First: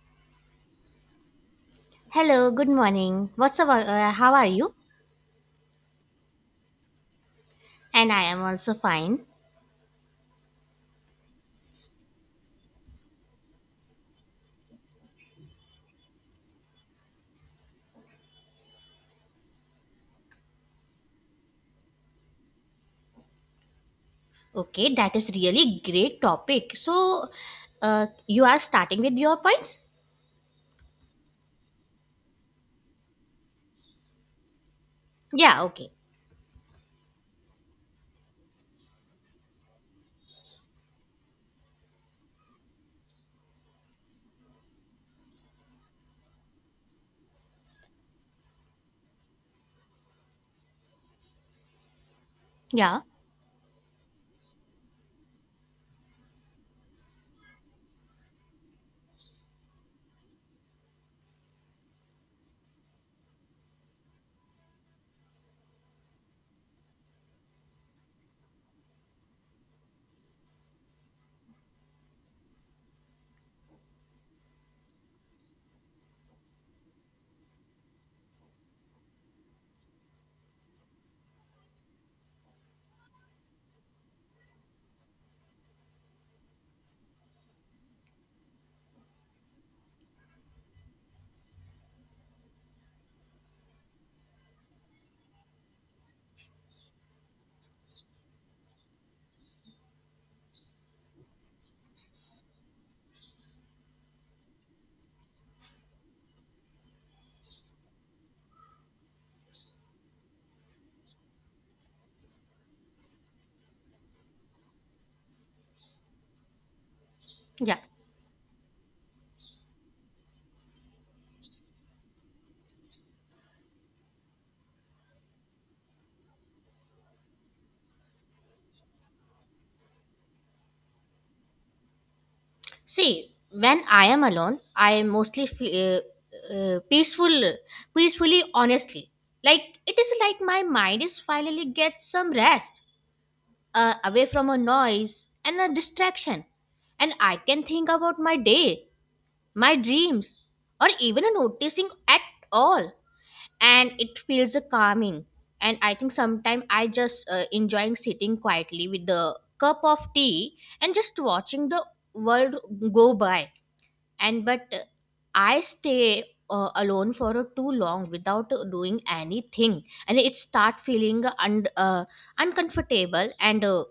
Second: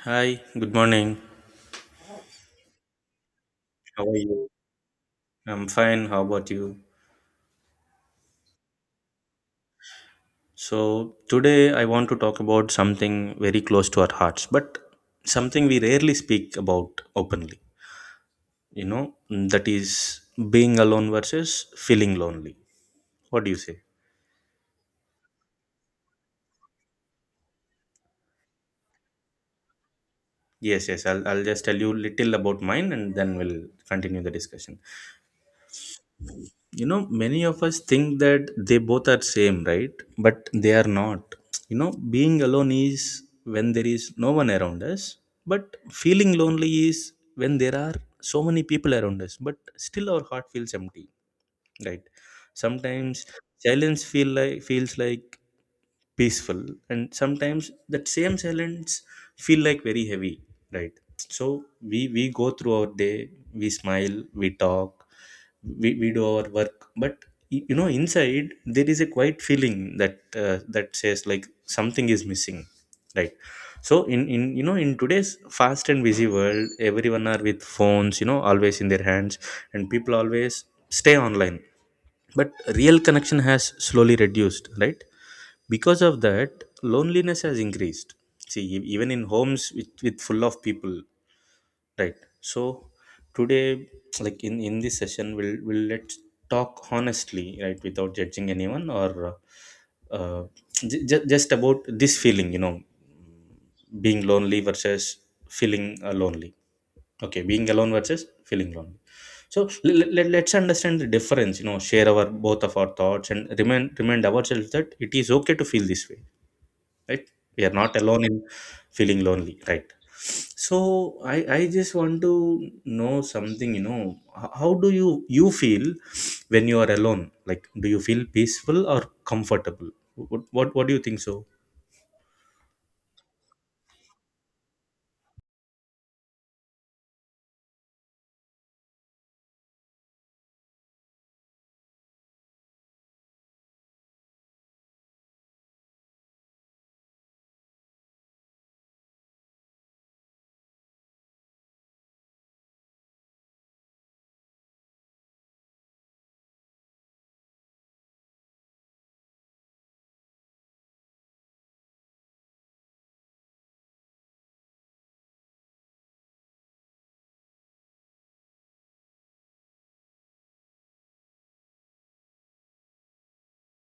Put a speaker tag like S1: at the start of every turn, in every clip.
S1: Hi, good morning.
S2: Hello, good morning. What's about
S1: How are
S2: how are
S1: you?
S2: you?
S1: I'm fine. How about you?
S2: And I am also fine.
S1: So, today I want to talk about something very close to our hearts, but something we rarely speak about openly, that is being alone versus feeling lonely. What do you say?
S2: Okay, that is really great topic. So, you are starting with your points?
S1: Yes, yes, I'll just tell you little about mine, and then we'll continue the discussion.
S2: Yeah, okay.
S1: Many of us think that they both are same, right? But they are not. You know, being alone is when there is no one around us, but feeling lonely is when there are so many people around us but still our heart feels empty, right?
S2: Yeah.
S1: Sometimes silence feels like peaceful, and sometimes that same silence feel like very heavy, right? So we go through our day. We smile, we talk, we do our work, but you know, inside there is a quiet feeling that that says like something is missing, right? So in in today's fast and busy world, everyone are with phones, you know, always in their hands, and people always stay online, but real connection has slowly reduced, right? Because of that, loneliness has increased. See, even in homes with full of people. Right. So today, like in this session, we'll let's talk honestly, right, without judging anyone, or uh, uh, just about this feeling, being lonely versus feeling lonely. Okay, being alone versus feeling lonely. So let's understand the difference, you know, share our both of our thoughts, and remind ourselves that it is okay to feel this way, right? We are
S2: Yeah.
S1: not alone in feeling lonely, right? So I just want to know something. How do you feel when you are alone? Like, do you feel peaceful or comfortable? What do you think? So
S2: See, when I am alone, I mostly feel peaceful peacefully honestly. Like it is like my mind is finally gets some rest away from a noise and a distraction, and I can think about my day, my dreams, or even a noticing at all. And it feels a calming. And I think sometimes I just enjoying sitting quietly with the cup of tea and just watching the world go by. And but I stay alone for too long without doing anything, and it start feeling uncomfortable and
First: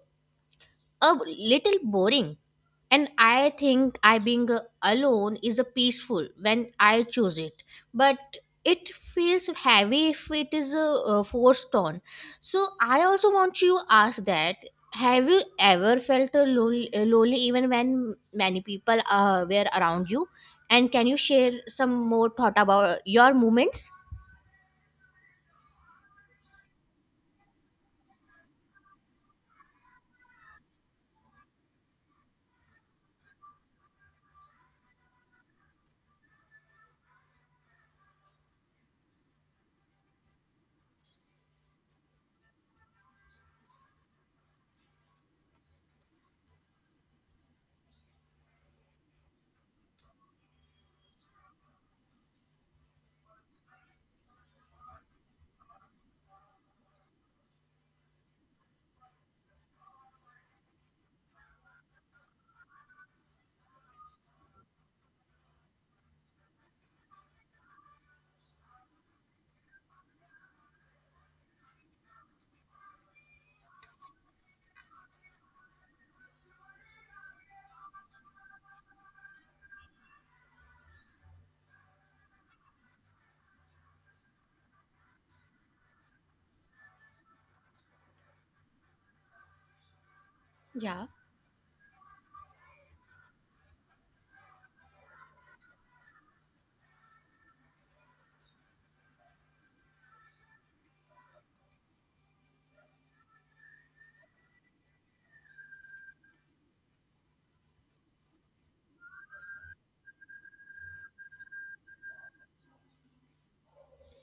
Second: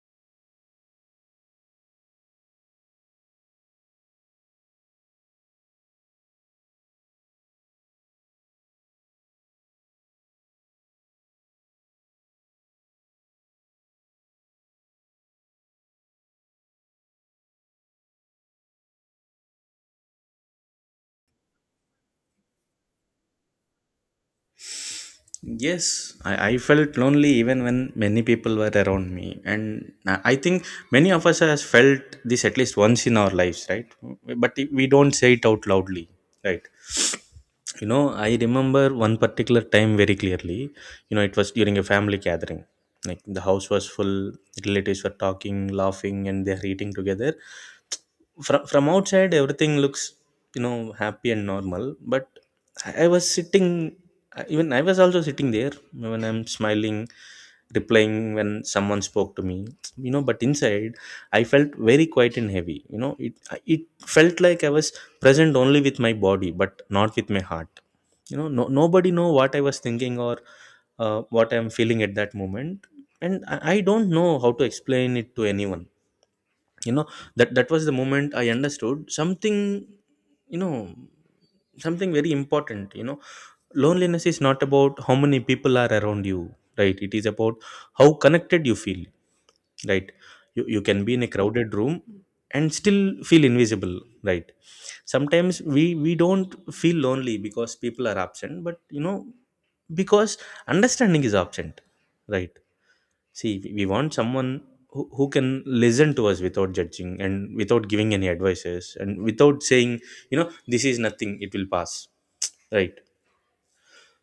S2: a little boring, and I think I being alone is a peaceful when I choose it. But it feels heavy if it is forced on. So I also want you ask that have you ever felt lonely even when many people were around you? And can you share some more thought about your moments?
S1: yes, I felt lonely even when many people were around me. And I think many of us has felt this at least once in our lives, right? But we don't say it out loudly, right? I remember one particular time very clearly. You know, it was during a family gathering. Like, the house was full. Relatives were talking, laughing and they're eating together. From outside, everything looks, you know, happy and normal, but I was sitting, even I was also sitting there when I'm smiling, replying when someone spoke to me, you know, but inside I felt very quiet and heavy. It felt like I was present only with my body, but not with my heart. You know, no, Nobody know what I was thinking or what I'm feeling at that moment, and I don't know how to explain it to anyone. You know, that was the moment I understood something. You know, Something very important. Loneliness is not about how many people are around you, right? It is about how connected you feel, right? You can
S2: Yeah,
S1: be in a crowded room and still feel invisible, right? Sometimes we don't feel lonely because people are absent but, you know, because understanding is absent, right? See, we want someone who can listen to us without judging and without giving any advices and without saying, this is nothing, it will pass. Right.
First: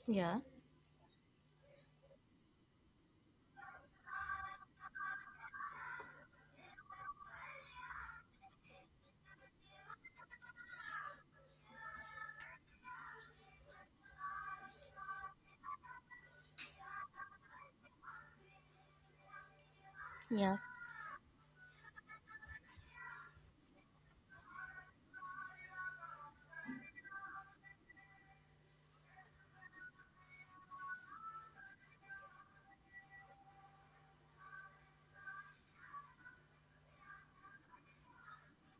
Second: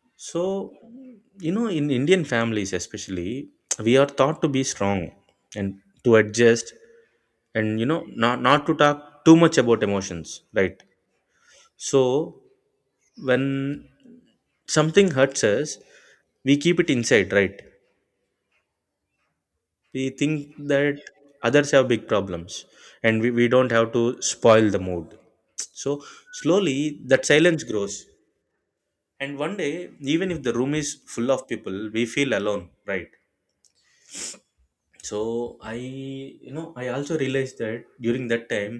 S2: yeah,
S1: So, in Indian families especially, we are taught to be strong and to adjust, and, not to talk too much about emotions. Right. So, when something hurts us, we keep it inside, right? We think
S2: yeah,
S1: that others have big problems and we don't have to spoil the mood. So slowly that silence grows, and one day even if the room is full of people, we feel alone, right? So I you know I also realized that during that time,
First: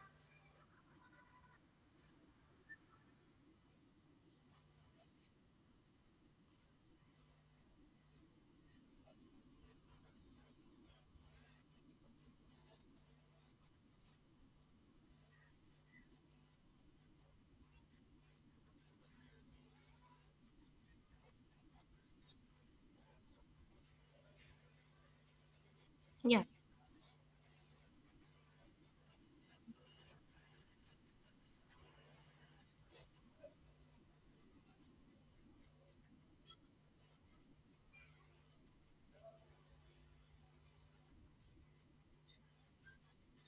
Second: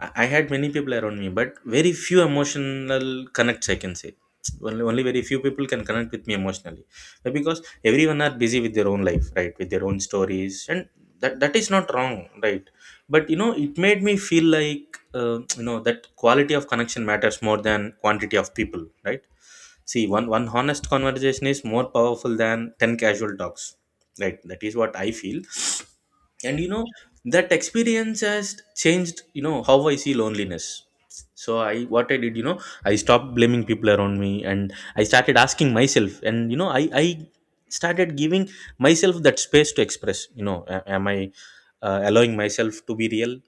S1: I had many people around me but very few emotional connects, I can say. Only very few people can connect with me emotionally. Because everyone are busy with their own life, right, with their own stories, and that is not wrong, right? But, it made me feel like that quality of connection matters more than quantity of people, right? See, one honest conversation is more powerful than 10 casual talks. Right. That is what I feel.
S2: yeah,
S1: And, that experience has changed, how I see loneliness. So I what I did, I stopped blaming people around me, and I started asking myself. And, I started giving myself that space to express, am I allowing myself to be real?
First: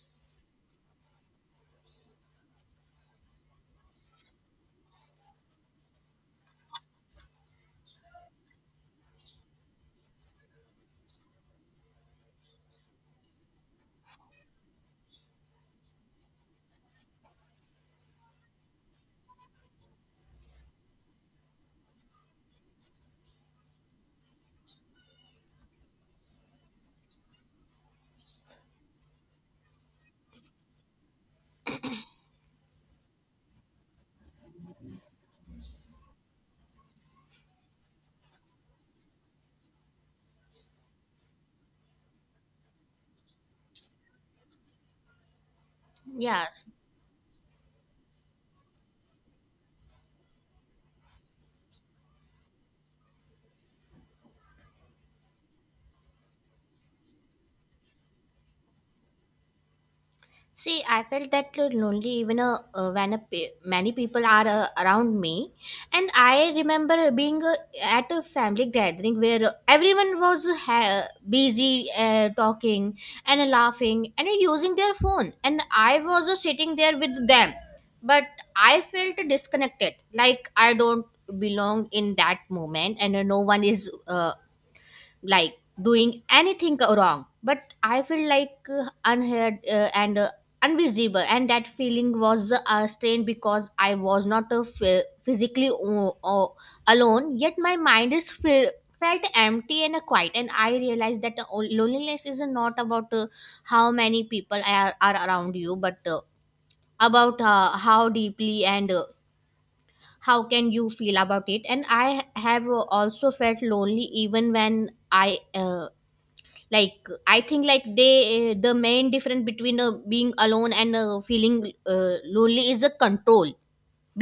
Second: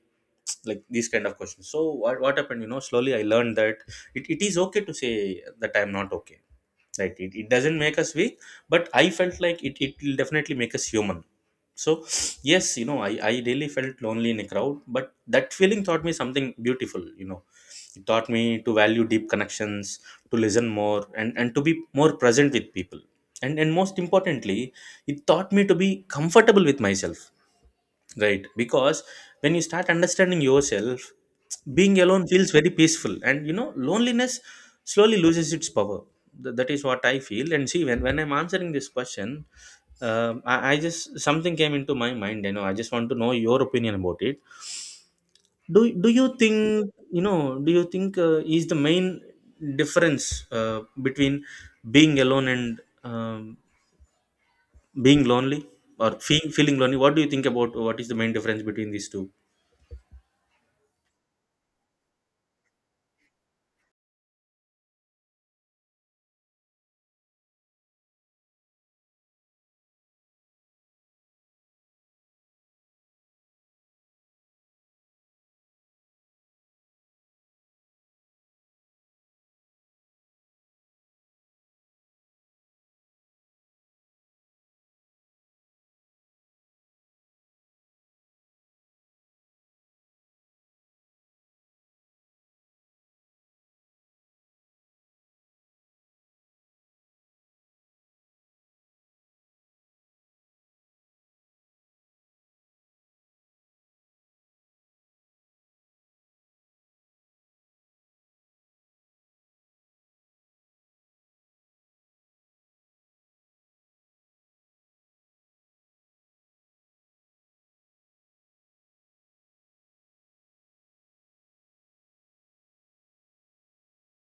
S1: Like, these kind of questions. So what happened, slowly I learned that it is okay to say that I'm not okay, right? It doesn't make us weak, but I felt like it will definitely make us human. So yes, I really felt lonely in a crowd, but that feeling taught me something beautiful. It taught me to value deep connections, to listen more, and to be more present with people, and most importantly, it taught me to be comfortable with myself. Right. Because when you start understanding yourself, being alone feels very peaceful. And, loneliness slowly loses its power. That is what I feel. And see, when I'm answering this question, I just something came into my mind. I just want to know your opinion about it. Do you
S2: yeah.
S1: think? Do you think, is the main difference between being alone and, being lonely, or feeling lonely? What do you think about what is the main difference between these two?
S2: See, I felt that lonely even when many people are around me. And I remember being at a family gathering where everyone was busy talking and laughing and using their phone. And I was sitting there with them. But I felt disconnected, like I don't belong in that moment, and no one is like doing anything wrong, but I feel like unheard and invisible, and that feeling was strained because I was not physically alone, yet my mind is felt empty and quiet. And I realized that loneliness is not about how many people are around you, but about how deeply and how can you feel about it. And I have also felt lonely even when I like I think like they eh, the main difference between being alone and feeling lonely is a control.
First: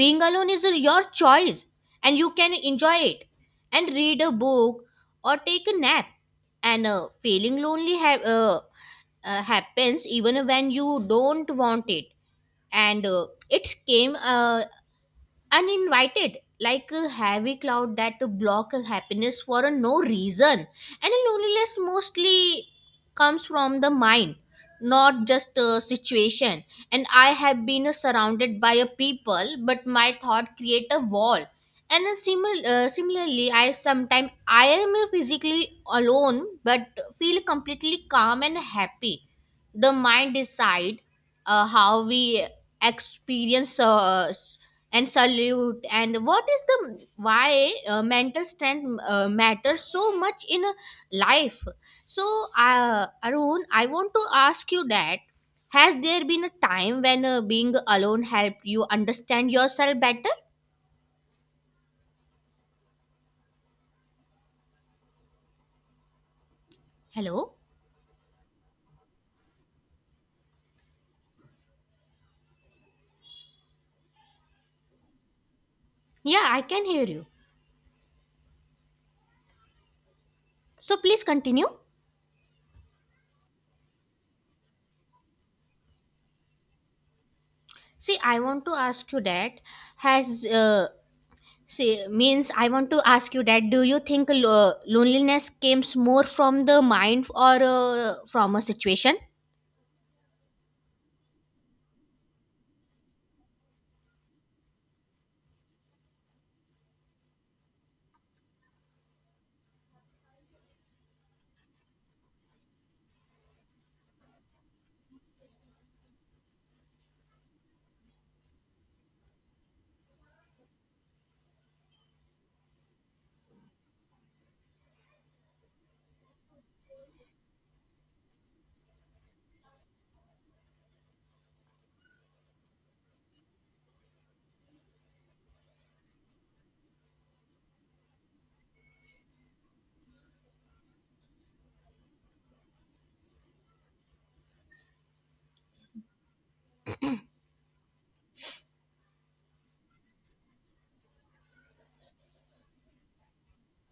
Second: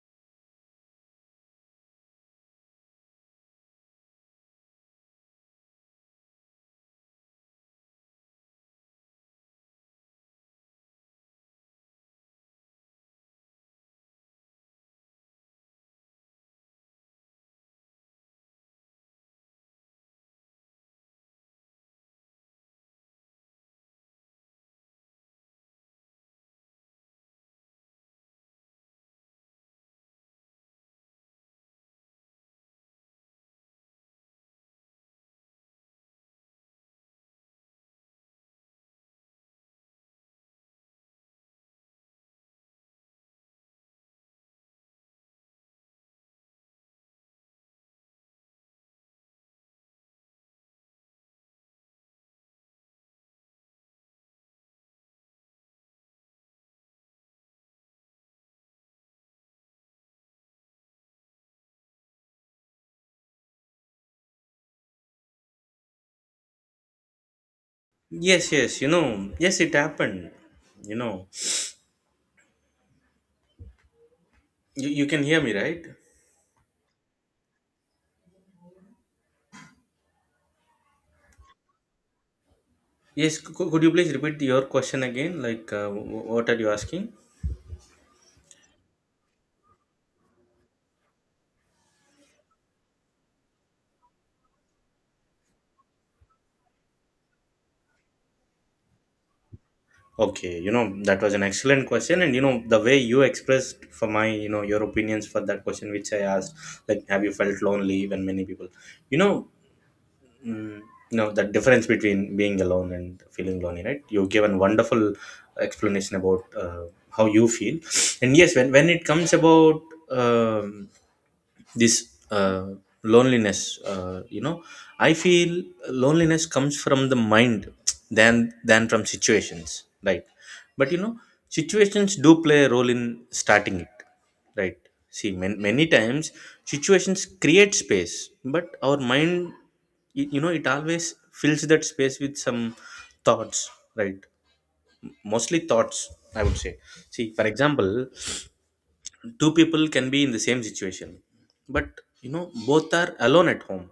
S2: Being alone is your choice, and you can enjoy it and read a book or take a nap. And feeling lonely happens even when you don't want it, and it came uninvited like a heavy cloud that block happiness for a no reason. And loneliness mostly comes from the mind, not just a situation. And I have been surrounded by a people, but my thought create a wall. And similarly I sometimes I am physically alone but feel completely calm and happy. The mind decide how we experience and salute, and what is the why mental strength matters so much in a life. So, Arun, I want to ask you that has there been a time when being alone helped you understand yourself better? Hello?
S1: Yes, yes, yes, it happened. You know, you can hear me, right?
S2: Yeah, I can hear you. So please continue.
S1: Yes, could you please repeat your question again? Like, what are you asking?
S2: See, I want to ask you that has see, means I want to ask you that do you think loneliness comes more from the mind or from a situation?
S1: Okay, that was an excellent question. And the way you expressed for my, your opinions for that question, which I asked, like, have you felt lonely when many people, you know, the difference between being alone and feeling lonely, right? You've given wonderful explanation about how you feel. And yes, when it comes about, um this loneliness, uh, you know I feel loneliness comes from the mind than than from situations, right? But, situations do play a role in starting it, right? See, many times situations create space, but our mind, you know, it always fills that space with some thoughts, right? Mostly thoughts, I would say. See, for example, two people can be in the same situation, but, both are alone at home.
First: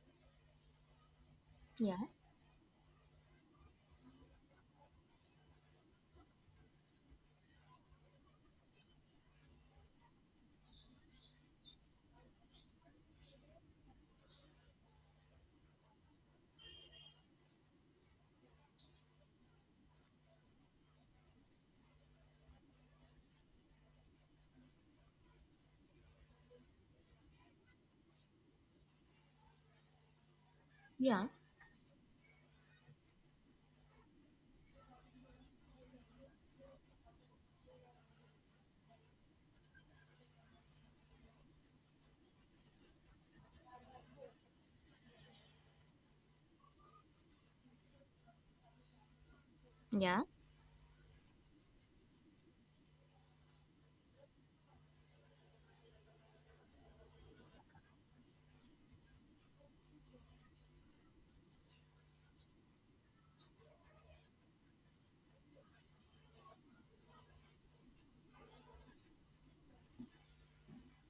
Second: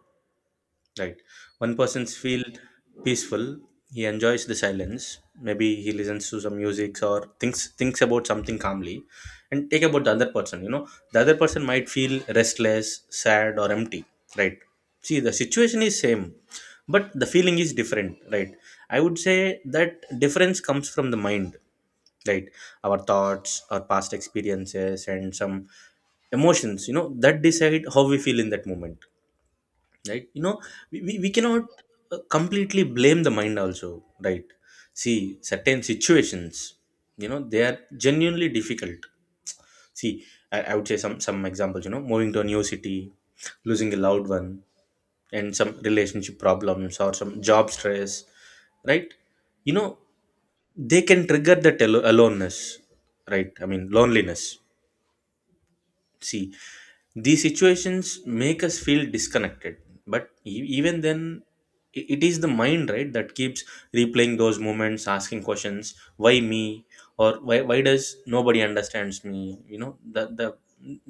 S1: Right. One
S2: Yeah,
S1: person feels peaceful. He enjoys the silence. Maybe he listens to some music or thinks about something calmly. And take about the other person. You know, the other person might feel restless, sad, or empty. Right. See, the situation is same, but the feeling is different. Right. I would say that difference comes from the mind. Right. Our thoughts, our past experiences, and some emotions. That decide how we feel in that moment, right?
S2: yeah,
S1: We cannot completely blame the mind also, right? See, certain situations, they are genuinely difficult. See, I would say some examples. Moving to a new city, losing a loved one, and some relationship problems or some job stress, right? you know
S2: yeah.
S1: they can trigger that aloneness, right? I mean, loneliness. See, these situations make us feel disconnected, but even then, it is the mind, right, that keeps replaying those moments, asking questions, why me, or why does nobody understands me?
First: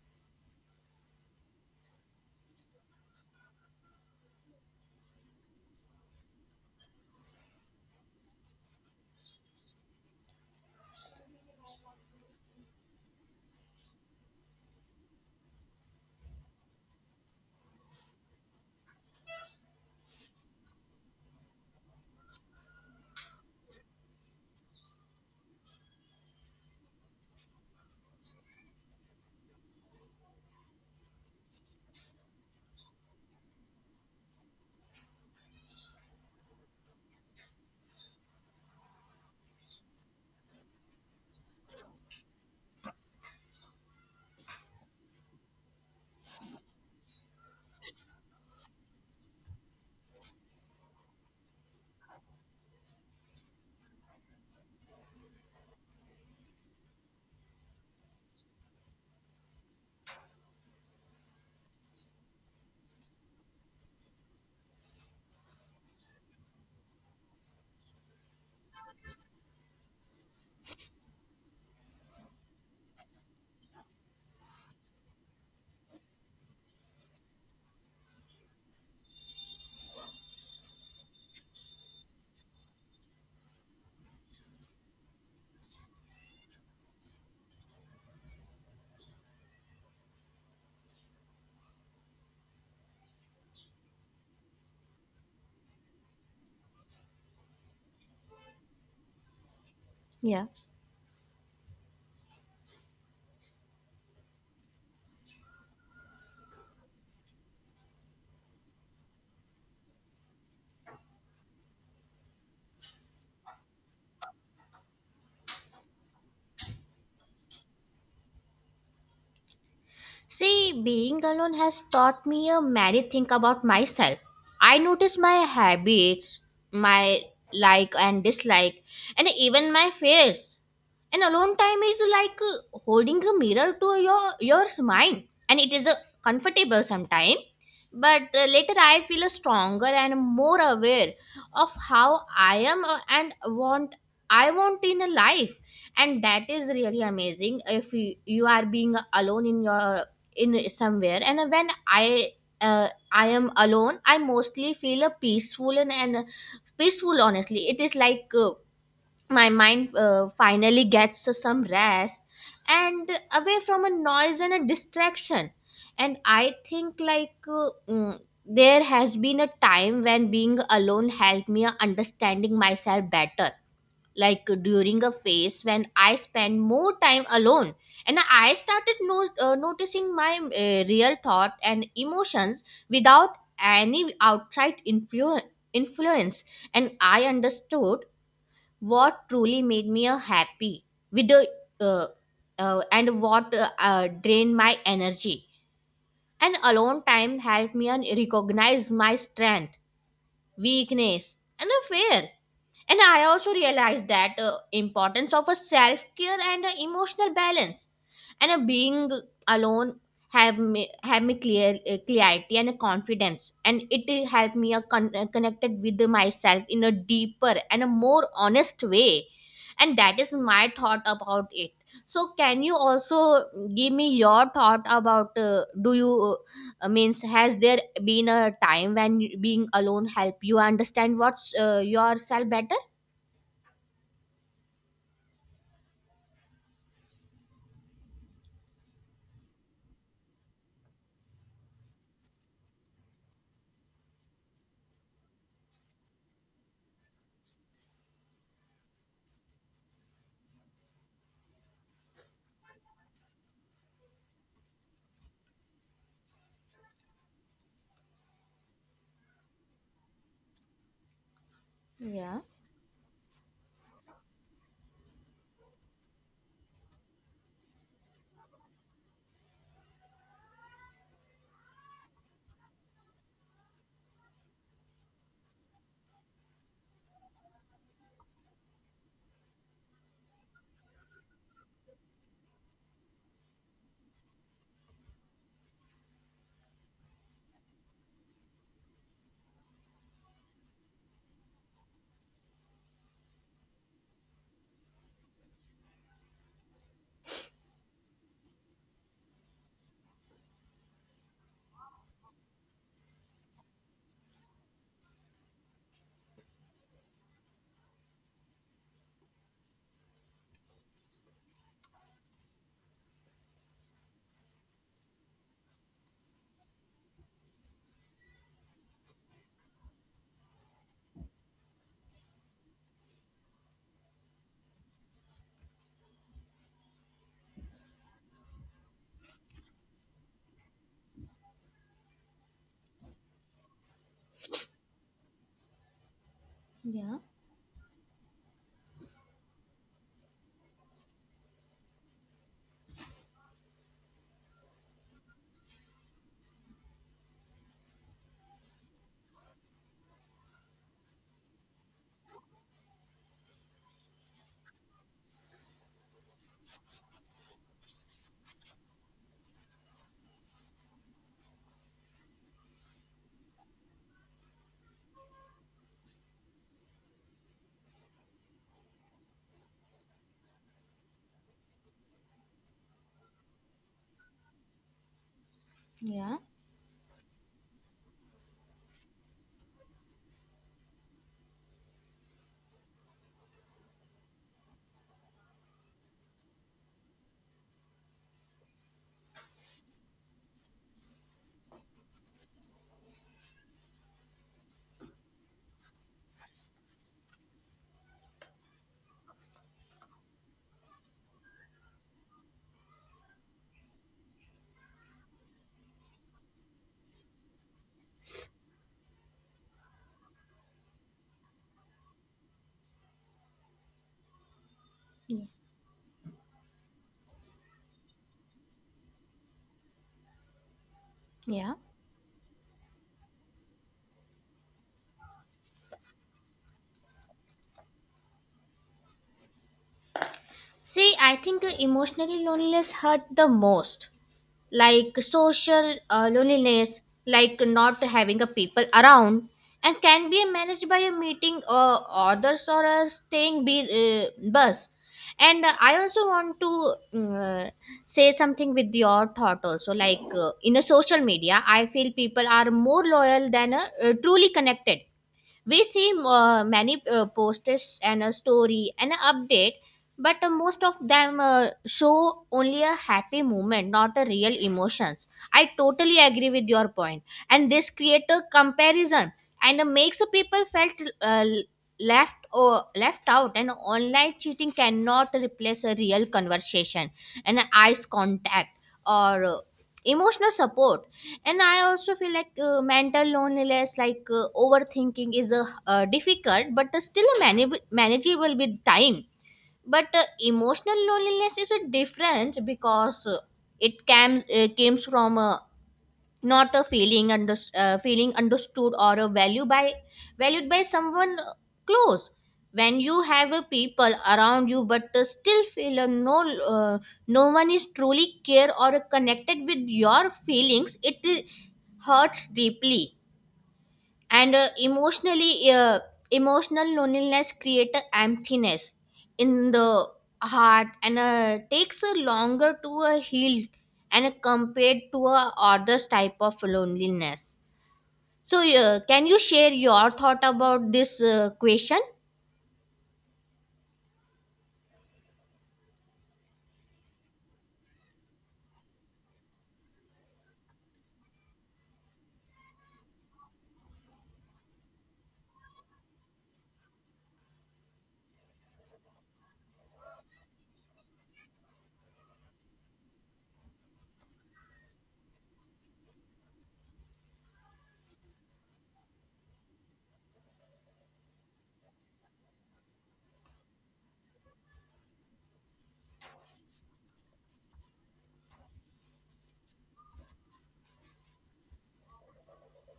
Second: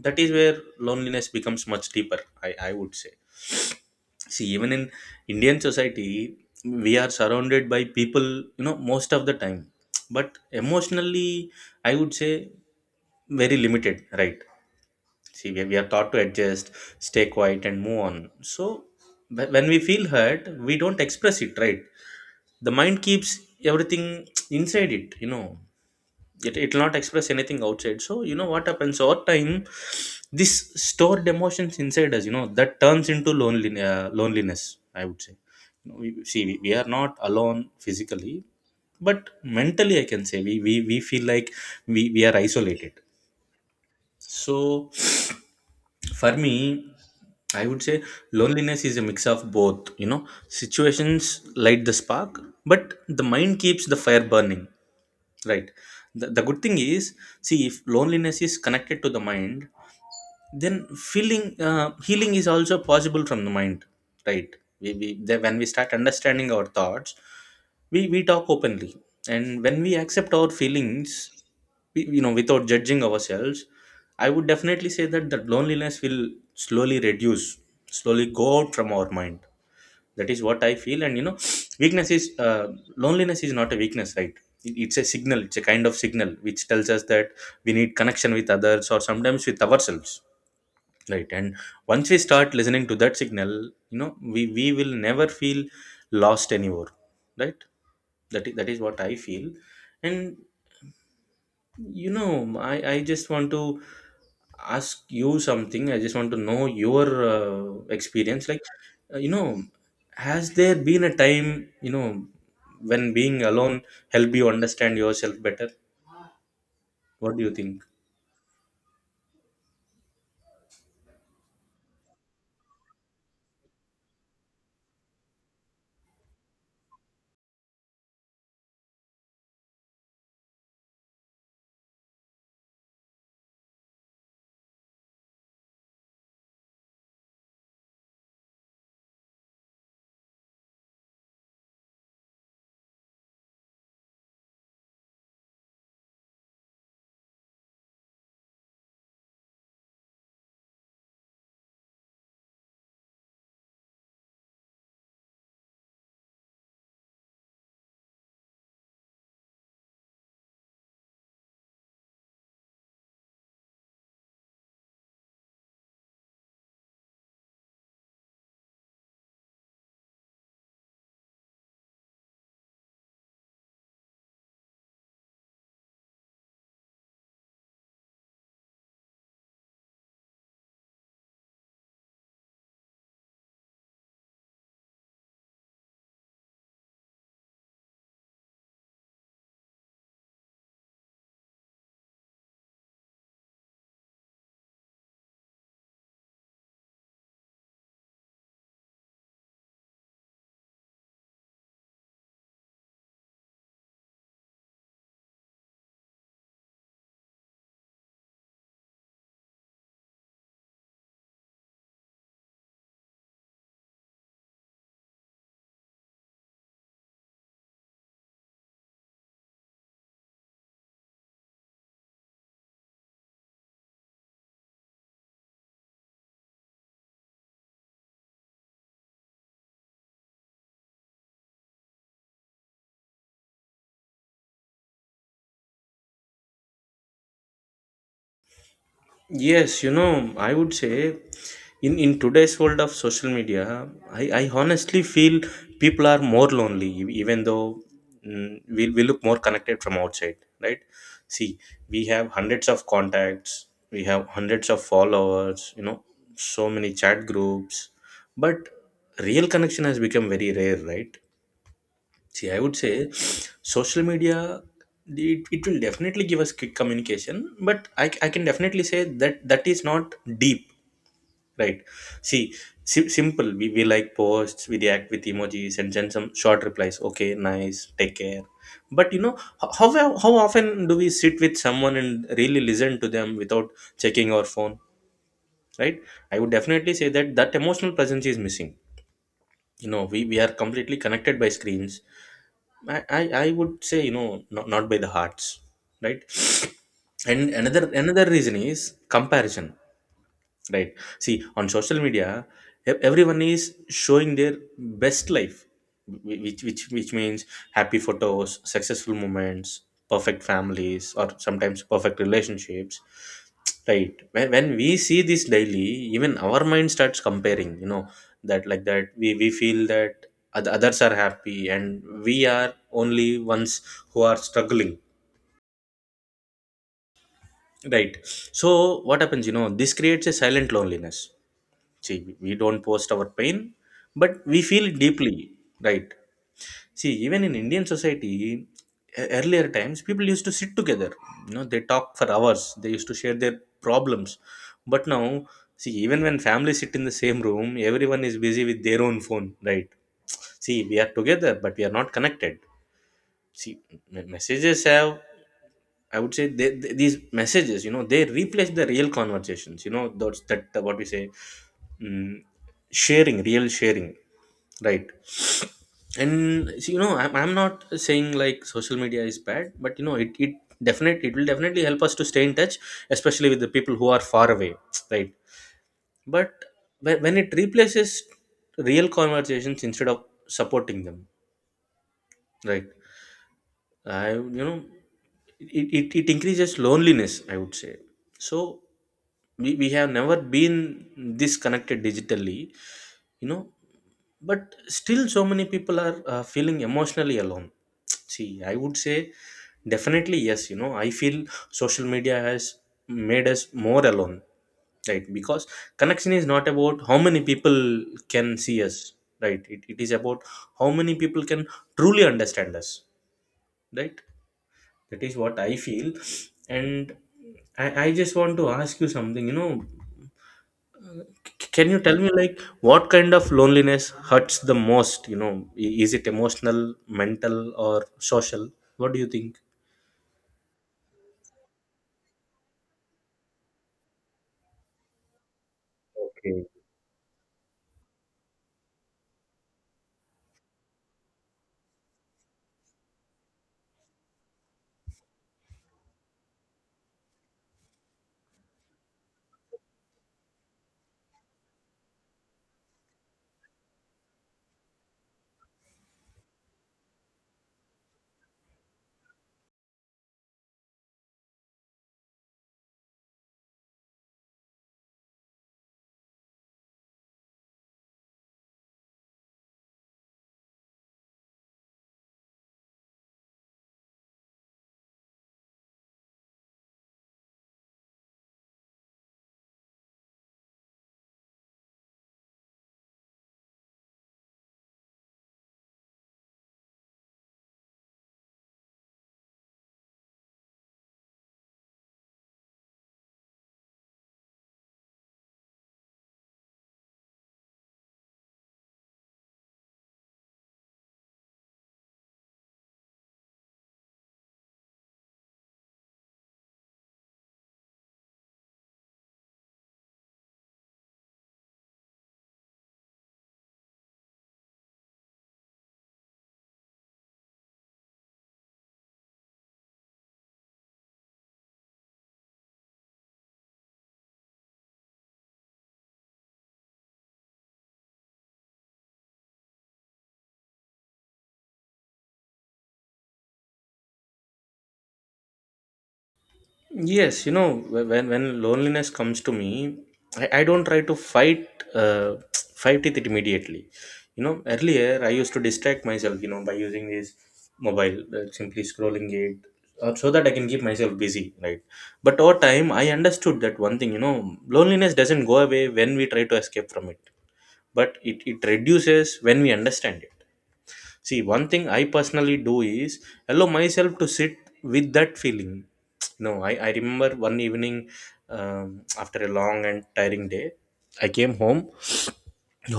S1: That is where loneliness becomes much deeper, I would say. See, even in Indian society, we are surrounded by people, most of the time, but emotionally, I would say very limited, right? See, we are taught to adjust, stay quiet, and move on. So, when we feel hurt, we don't express it, right? The mind keeps everything inside it. It will not express anything outside. So, you know what happens over time, this stored emotions inside us, that turns into loneliness, I would say. See, we are not alone physically, but mentally, I can say we feel like we are isolated. So for me, I would say loneliness is a mix of both. Situations light the spark, but the mind keeps the fire burning. Right. The good thing is, see, if loneliness is connected to the mind, then feeling healing is also possible from the mind, right? We, we then when we start understanding our thoughts, we talk openly, and when we accept our feelings, we, without judging ourselves, I would definitely say that loneliness will slowly reduce, slowly go out from our mind. That is what I feel. And you know, weakness is loneliness is not a weakness, right? It's a signal, it's a kind of signal which tells us that we need connection with others or sometimes with ourselves, right? And once we start listening to that signal, you know, we will never feel lost anymore, right? That is what I feel. And
S2: Yeah.
S1: you know, I just want to ask you something. I just want to know your experience. Like uh, you know has there been a time, you know, when being alone helped you understand yourself better? What do you think?
S2: See, being alone has taught me a many things about myself. I notice my habits, my like and dislike, and even my fears. And alone time is like holding a mirror to your mind, and it is comfortable sometimes. But later, I feel stronger and more aware of how I am and want I want in a life, and that is really amazing. If you, you are being alone in your in somewhere, and when I am alone, I mostly feel peaceful and peaceful honestly. It is like, my mind finally gets some rest and away from a noise and a distraction. And I think like there has been a time when being alone helped me understanding myself better, like during a phase when I spent more time alone and I started noticing my real thought and emotions without any outside influence. And I understood what truly made me a happy with the uh, and what drained my energy. And alone time helped me and recognize my strength, weakness and a fear. And I also realized that importance of a self care and a emotional balance. And a being alone have me clear clarity and a confidence, and it helped me a connected with myself in a deeper and a more honest way. And that is my thought about it. So, can you also give me your thought about do you means has there been a time when being alone help you understand what's yourself better?
S1: Yes, you know, I would say in today's world of social media, I honestly feel people are more lonely, even though, we look more connected from outside, right? See, we have hundreds of contacts, we have hundreds of followers, you know, so many chat groups, but real connection has become very rare, right?
S2: Yeah,
S1: See, I would say social media, it will definitely give us quick communication, but I can definitely say that is not deep, right? See, simple. We like posts, we react with emojis and send some short replies. Okay, nice, take care. But you know, how often do we sit with someone and really listen to them without checking our phone, right? I would definitely say that emotional presence is missing. You know, we are completely connected by screens. I would say, you know, not by the hearts, right? And another reason is comparison, right? See, on social media, everyone is showing their best life, which means happy photos, successful moments, perfect families, or sometimes perfect relationships, right? When we see this daily, even our mind starts comparing, you know, that we feel that others are happy and we are only ones who are struggling, right? So what happens, you know, this creates a silent loneliness. See, we don't post our pain, but we feel it deeply, right? See,
S2: yeah,
S1: even in Indian society, earlier times, people used to sit together. You know, they talk for hours. They used to share their problems. But now, see, even when families sit in the same room, everyone is busy with their own phone, right? See, we are together, but we are not connected. See, messages have, I would say, these messages, you know, they replace the real conversations. You know, those that what we say, mm, sharing, real sharing, right? And see, you know, I'm not saying like social media is bad, but you know, it will definitely help us to stay in touch, especially with the people who are far away, right?
S2: yeah,
S1: But when it replaces real conversations instead of supporting them, right? I you know it, it, it increases loneliness, I would say. So we have never been this connected digitally, you know, but still so many people are feeling emotionally alone. See, I would say definitely yes, you know, I feel social media has made us more alone, right? Because connection is not about how many people can see us, right? It is about how many people can truly understand us, right? That is
S2: yeah.
S1: what I feel. And I just want to ask you something, you know. C-
S2: Yeah.
S1: can you tell me, like, what kind of loneliness hurts the most, you know? Is it emotional, mental, or social? What do you think?
S2: See, I think emotionally loneliness hurt the most. Like social
S1: Okay.
S2: loneliness, like not having a people around, and can be managed by a meeting or others or a staying be, bus. And I also want to uh, say something with your thought also. Like in a social media, I feel people are more loyal than truly connected. We see many posts and a story and an update, but most of them show only a happy moment, not a real emotions. I totally agree with your point, and this create a comparison, and makes the people felt uh, left or left out. And online cheating cannot replace a real conversation and eyes contact or emotional support. And I also feel like mental loneliness like overthinking is difficult but still manageable with time. But emotional loneliness is a different because it comes from not a feeling under, feeling understood or a valued by someone close. When you have a people around you but still feel a no one is truly care or connected with your feelings, it hurts deeply. And emotional loneliness creates emptiness in the heart, and takes a longer to a heal and compared to a others type of loneliness. So can you share your thought about this question?
S1: Yes, you know, when loneliness comes to me, I don't try to fight, uh, fight it immediately. You know, earlier I used to distract myself, you know, by using this mobile, simply scrolling it, so that I can keep myself busy, right? But over time I understood that one thing, you know, loneliness doesn't go away when we try to escape from it, but it reduces when we understand it. See, one thing I personally do is allow myself to sit with that feeling. No, I remember one evening, after a long and tiring day, I came home.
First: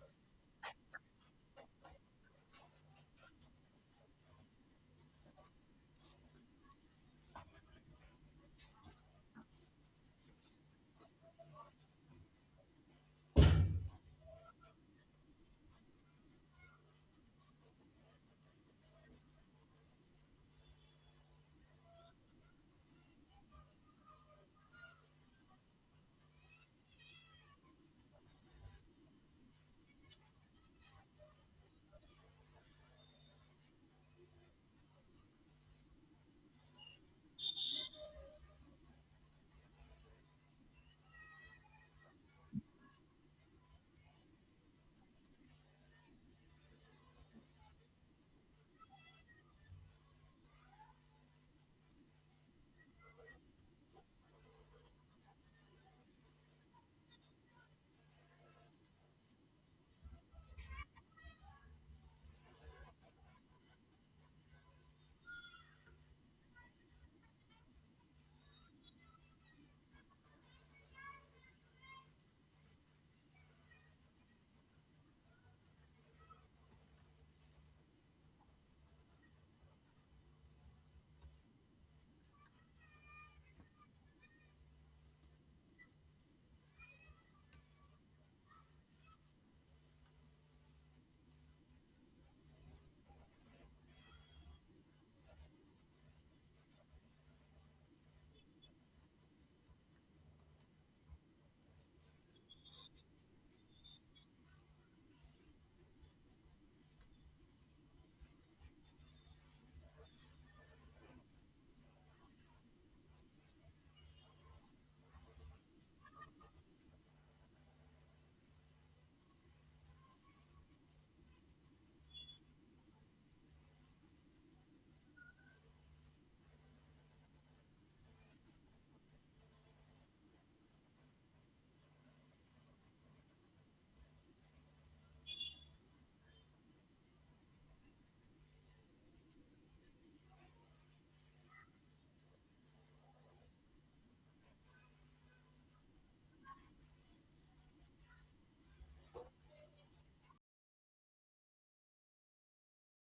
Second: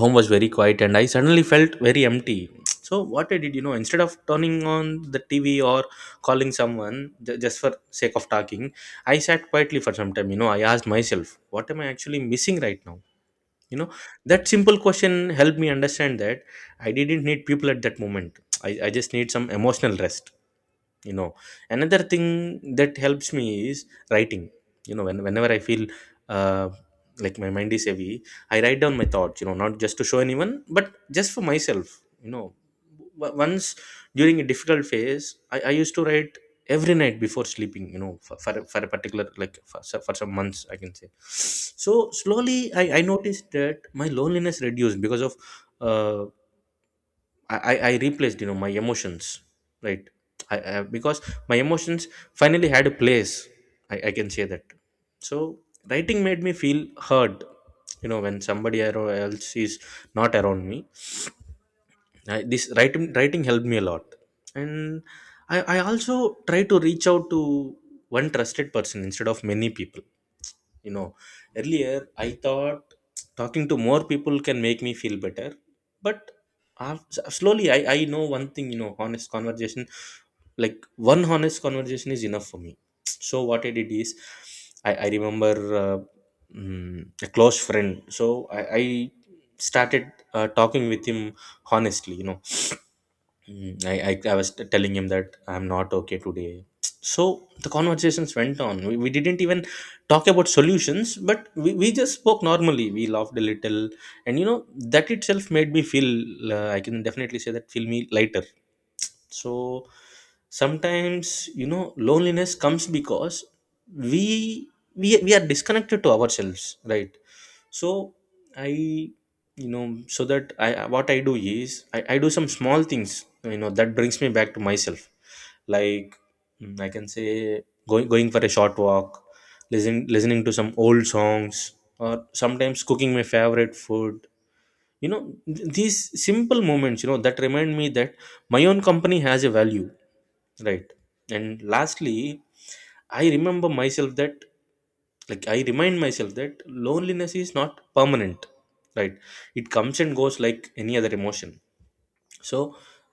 S1: Home was very quiet and I suddenly felt very empty. So what I did, you know, instead of turning on the TV or calling someone just for sake of talking, I sat quietly for some time. You know, I asked myself, what am I actually missing right now? You know, that simple question helped me understand that I didn't need people at that moment. I just need some emotional rest, you know. Another thing that helps me is writing. You know, whenever I feel, uh, like, my mind is heavy, I write down my thoughts, you know, not just to show anyone but just for myself. You know, once during a difficult phase, I used to write every night before sleeping, you know, for, for a particular, like, for some months, I can say. So slowly I noticed that my loneliness reduced because of, uh, I replaced, you know, my emotions, right? I because my emotions finally had a place, I can say that. So writing made me feel heard, you know, when somebody else is not around me. I, this writing helped me a lot. And I also try to reach out to one trusted person instead of many people, you know. Earlier I thought talking to more people can make me feel better, but slowly I know one thing, you know, honest conversation, like one honest conversation is enough for me. So what I did is, I remember, uh, a close friend, so I started talking with him honestly, you know. Mm, I, I was telling him that I'm not okay today. So the conversations went on. We didn't even talk about solutions, but we just spoke normally. We laughed a little. And you know, that itself made me feel, I can definitely say that, feel me lighter. So sometimes, you know, loneliness comes because we, we are disconnected to ourselves, right? So I you know so that I what I do is, I do some small things, you know, that brings me back to myself. Like, I can say, going for a short walk, listening to some old songs, or sometimes cooking my favorite food. You know, these simple moments, you know, that remind me that my own company has a value, right? And lastly, I remember myself that like I remind myself that loneliness is not permanent, right? It comes and goes like any other emotion. So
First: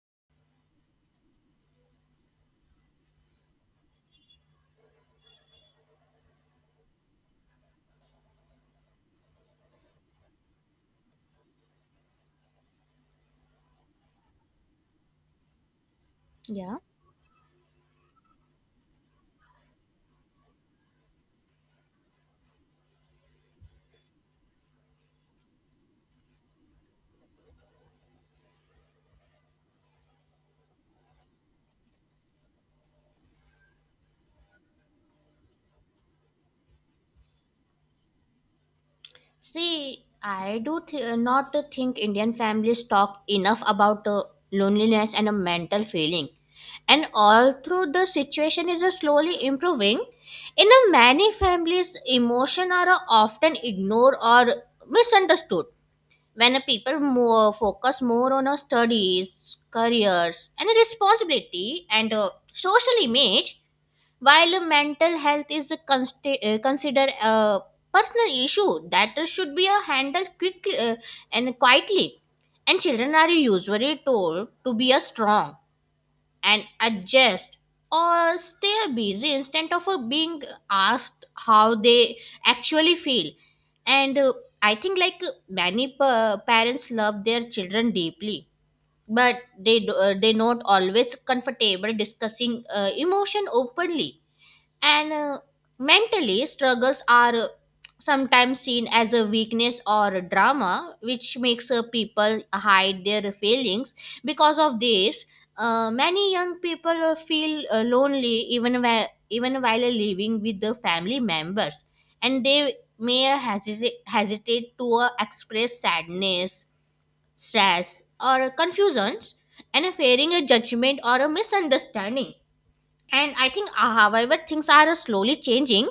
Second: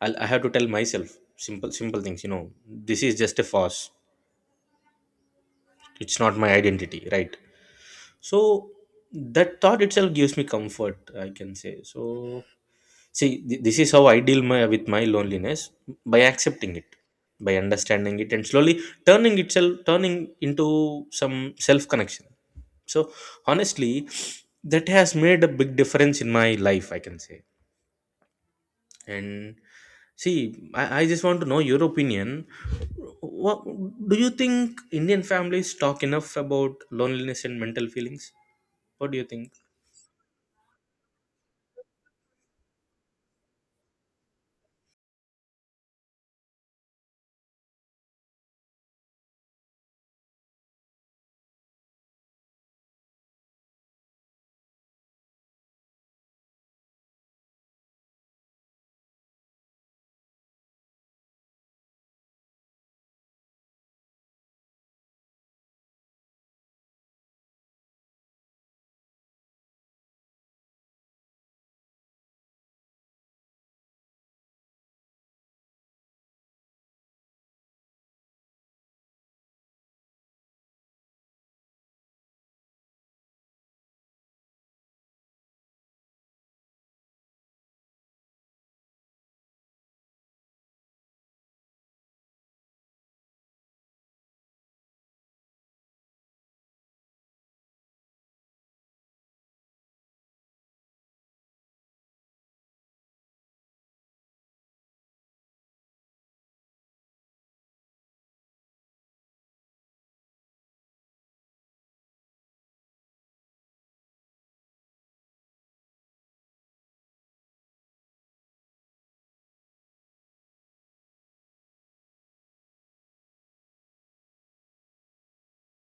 S1: I'll, I have to tell myself simple things, you know, this is just a phase, it's not my identity, right? So that thought itself gives me comfort, I can say. So see, this is how I deal my, with my loneliness, by accepting
S2: Yeah.
S1: it, by understanding it, and slowly turning into some self connection. So honestly, that has made a big difference in my life, I can say. And see, I just want to know your opinion. What do you think, Indian families talk enough about loneliness and mental feelings? What do you think?
S2: See, I do not think Indian families talk enough about loneliness and a mental feeling. And although the situation is slowly improving, in a many families, emotion are often ignored or misunderstood. When people more focus more on studies, careers, and responsibility and social image, while mental health is a considered a personal issue that should be handled quickly and quietly. And children are usually told to be a strong and adjust or stay busy instead of being asked how they actually feel. And I think like many parents love their children deeply, but they do, they not always comfortable discussing emotion openly. And mentally struggles are sometimes seen as a weakness or a drama, which makes people hide their feelings. Because of this, many young people feel lonely even even while living with the family members, and they may hesitate to express sadness, stress or confusions, and fearing a judgment or a misunderstanding. And I think however things are slowly changing,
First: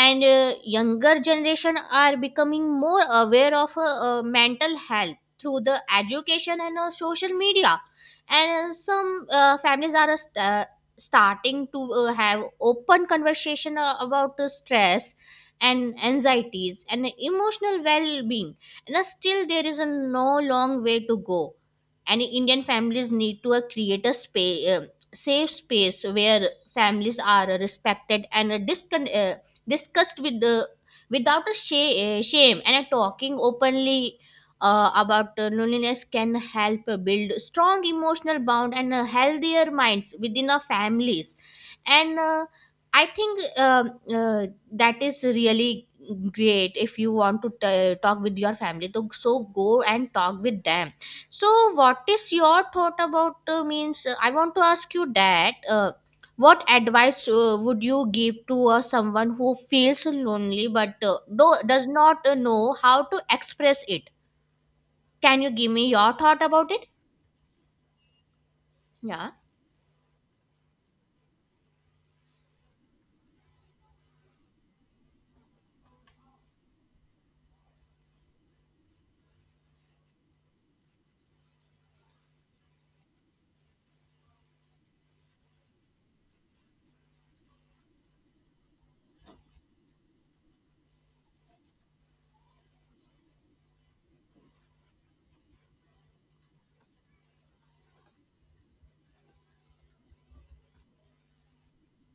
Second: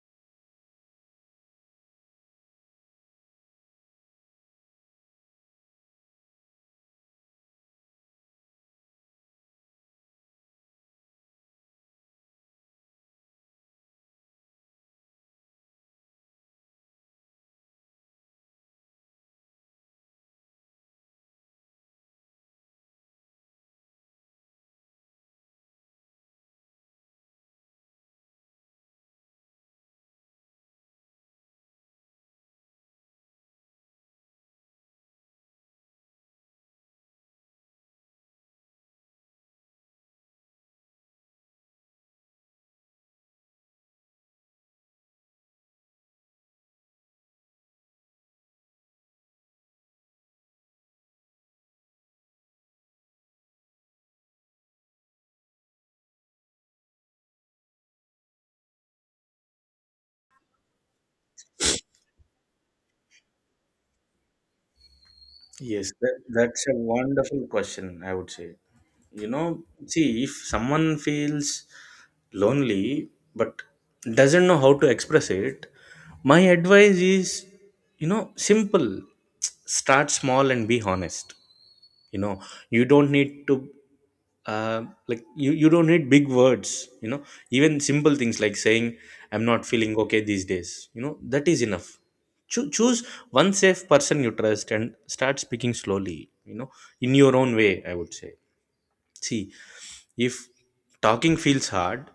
S2: and younger generation are becoming more aware of mental health through the education and social media. And some families are starting to have open conversation about stress and anxieties and emotional well-being. And still there is a no long way to go, and Indian families need to create a space, safe space where families are respected and discussed with the without a shame. And talking openly about loneliness can help build strong emotional bond and healthier minds within our families. And I think uh, that is really great. If you want to talk with your family, so so go and talk with them. So, what is your thought about means I want to ask you that what advice would you give to someone who feels lonely but does not know how to express it? Can you give me
S1: Yes,
S2: your
S1: that,
S2: thought
S1: that's
S2: about
S1: a
S2: it?
S1: wonderful question, I would say. You
S2: Yeah,
S1: know, see, if someone feels lonely but doesn't know how to express it, my advice is, you know, simple. Start small and be honest. You know, you don't need to, you don't need big words, you know. Even simple things like saying, I'm not feeling okay these days, you know, that is enough. Choose one safe person you trust and start speaking slowly, you know, in your own way, I would say. See, if talking feels hard,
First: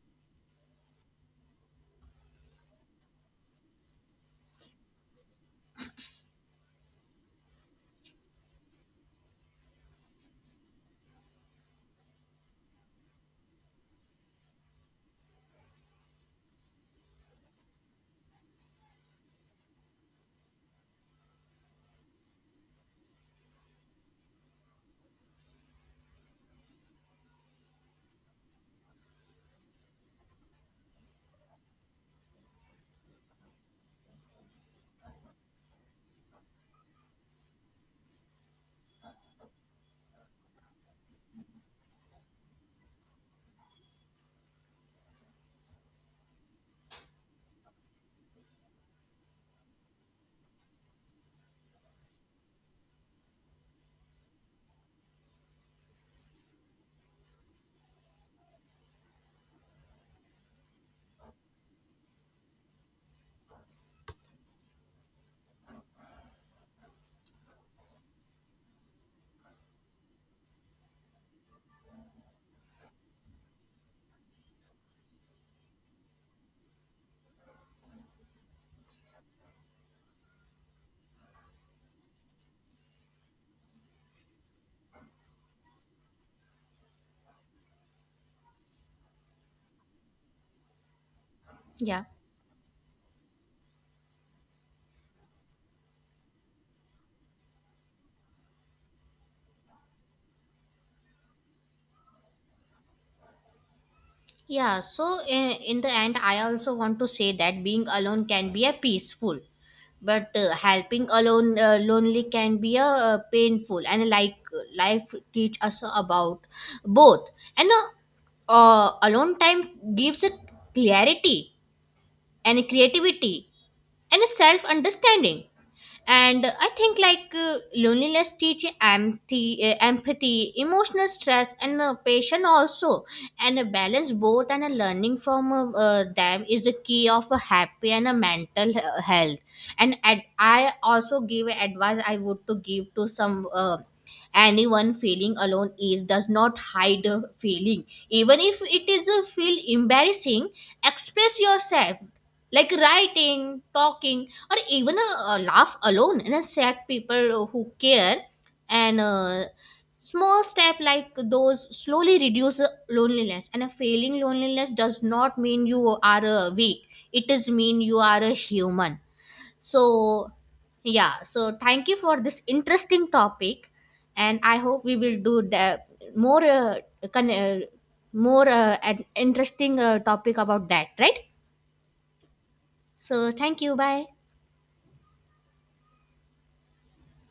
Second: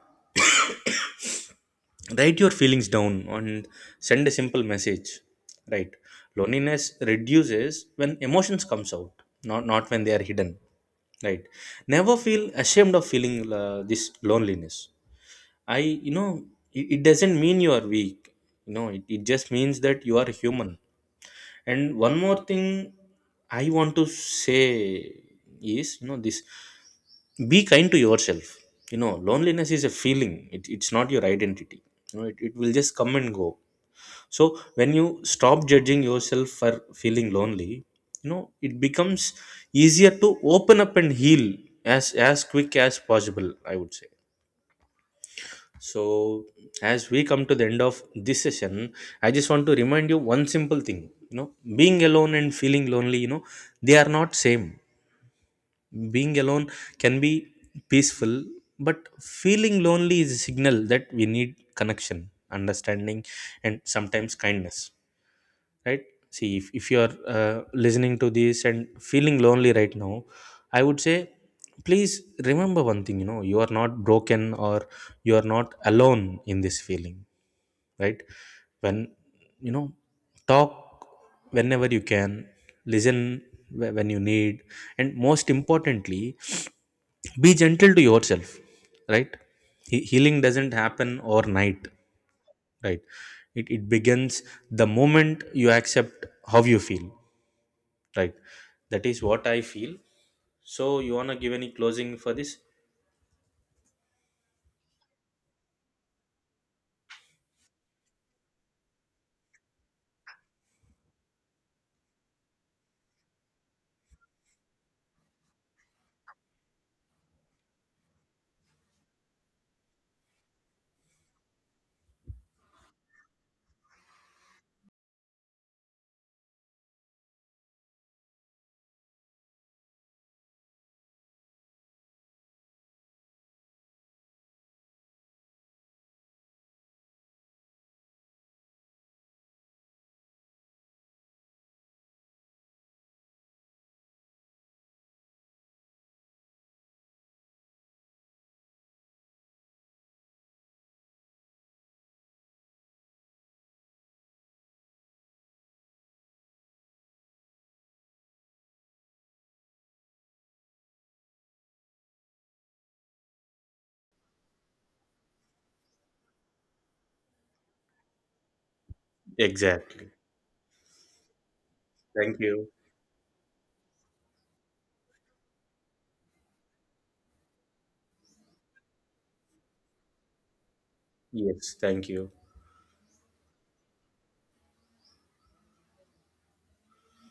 S1: write your feelings down and send a simple message, right? Loneliness reduces when emotions comes out, not when they are hidden, right? Never feel ashamed of feeling this loneliness. I, you know, it doesn't mean you are weak. You know, it just means that you are human. And one more thing I want to say is, you know, this, be kind to yourself. You know, loneliness is a feeling, it's not your identity. You know, it will just come and go. So when you stop judging yourself for feeling lonely, you know, it becomes easier to open up and heal, as quick as possible, I would say. So as we come to the end of this session, I just want to remind you one simple thing, you know, being alone and feeling lonely, you know, they are not same. Being alone can be peaceful, but feeling lonely is a signal that we need connection, understanding, and sometimes kindness, right? See, if you are listening to this and feeling lonely right now, I would say, please remember one thing, you know, you are not broken, or you are not alone in this feeling, right? When, you know, talk whenever you can, listen when you need, and most importantly, be gentle to yourself, right? Healing doesn't happen overnight,
S2: yeah.
S1: right? It begins the moment you accept how you feel, right? That is what I feel. So you want to give any closing for this?
S2: Yeah, so in the end, I also want to say that being alone can be a peaceful, but helping alone lonely can be a painful. And like life teach us about both. And alone time gives a clarity and creativity and a self understanding. And I think like loneliness teach empathy, emotional stress and patience also, and a balance both. And a learning from them is the key of a happy and a mental health. And I also give a advice I would to give to some anyone feeling alone is does not hide a feeling, even if it is a feel embarrassing. Express yourself, like writing, talking, or even a laugh alone, and attract people who care. And small step like those slowly reduce the loneliness, and a failing loneliness does not mean you are weak, it does mean you are a human.
S1: Exactly.
S2: So, yeah, so thank you for
S1: Thank
S2: this
S1: you.
S2: interesting topic. And I hope we will do the more con- uh, more an interesting topic about that, right?
S1: Yes, thank you.
S2: So, thank you, bye.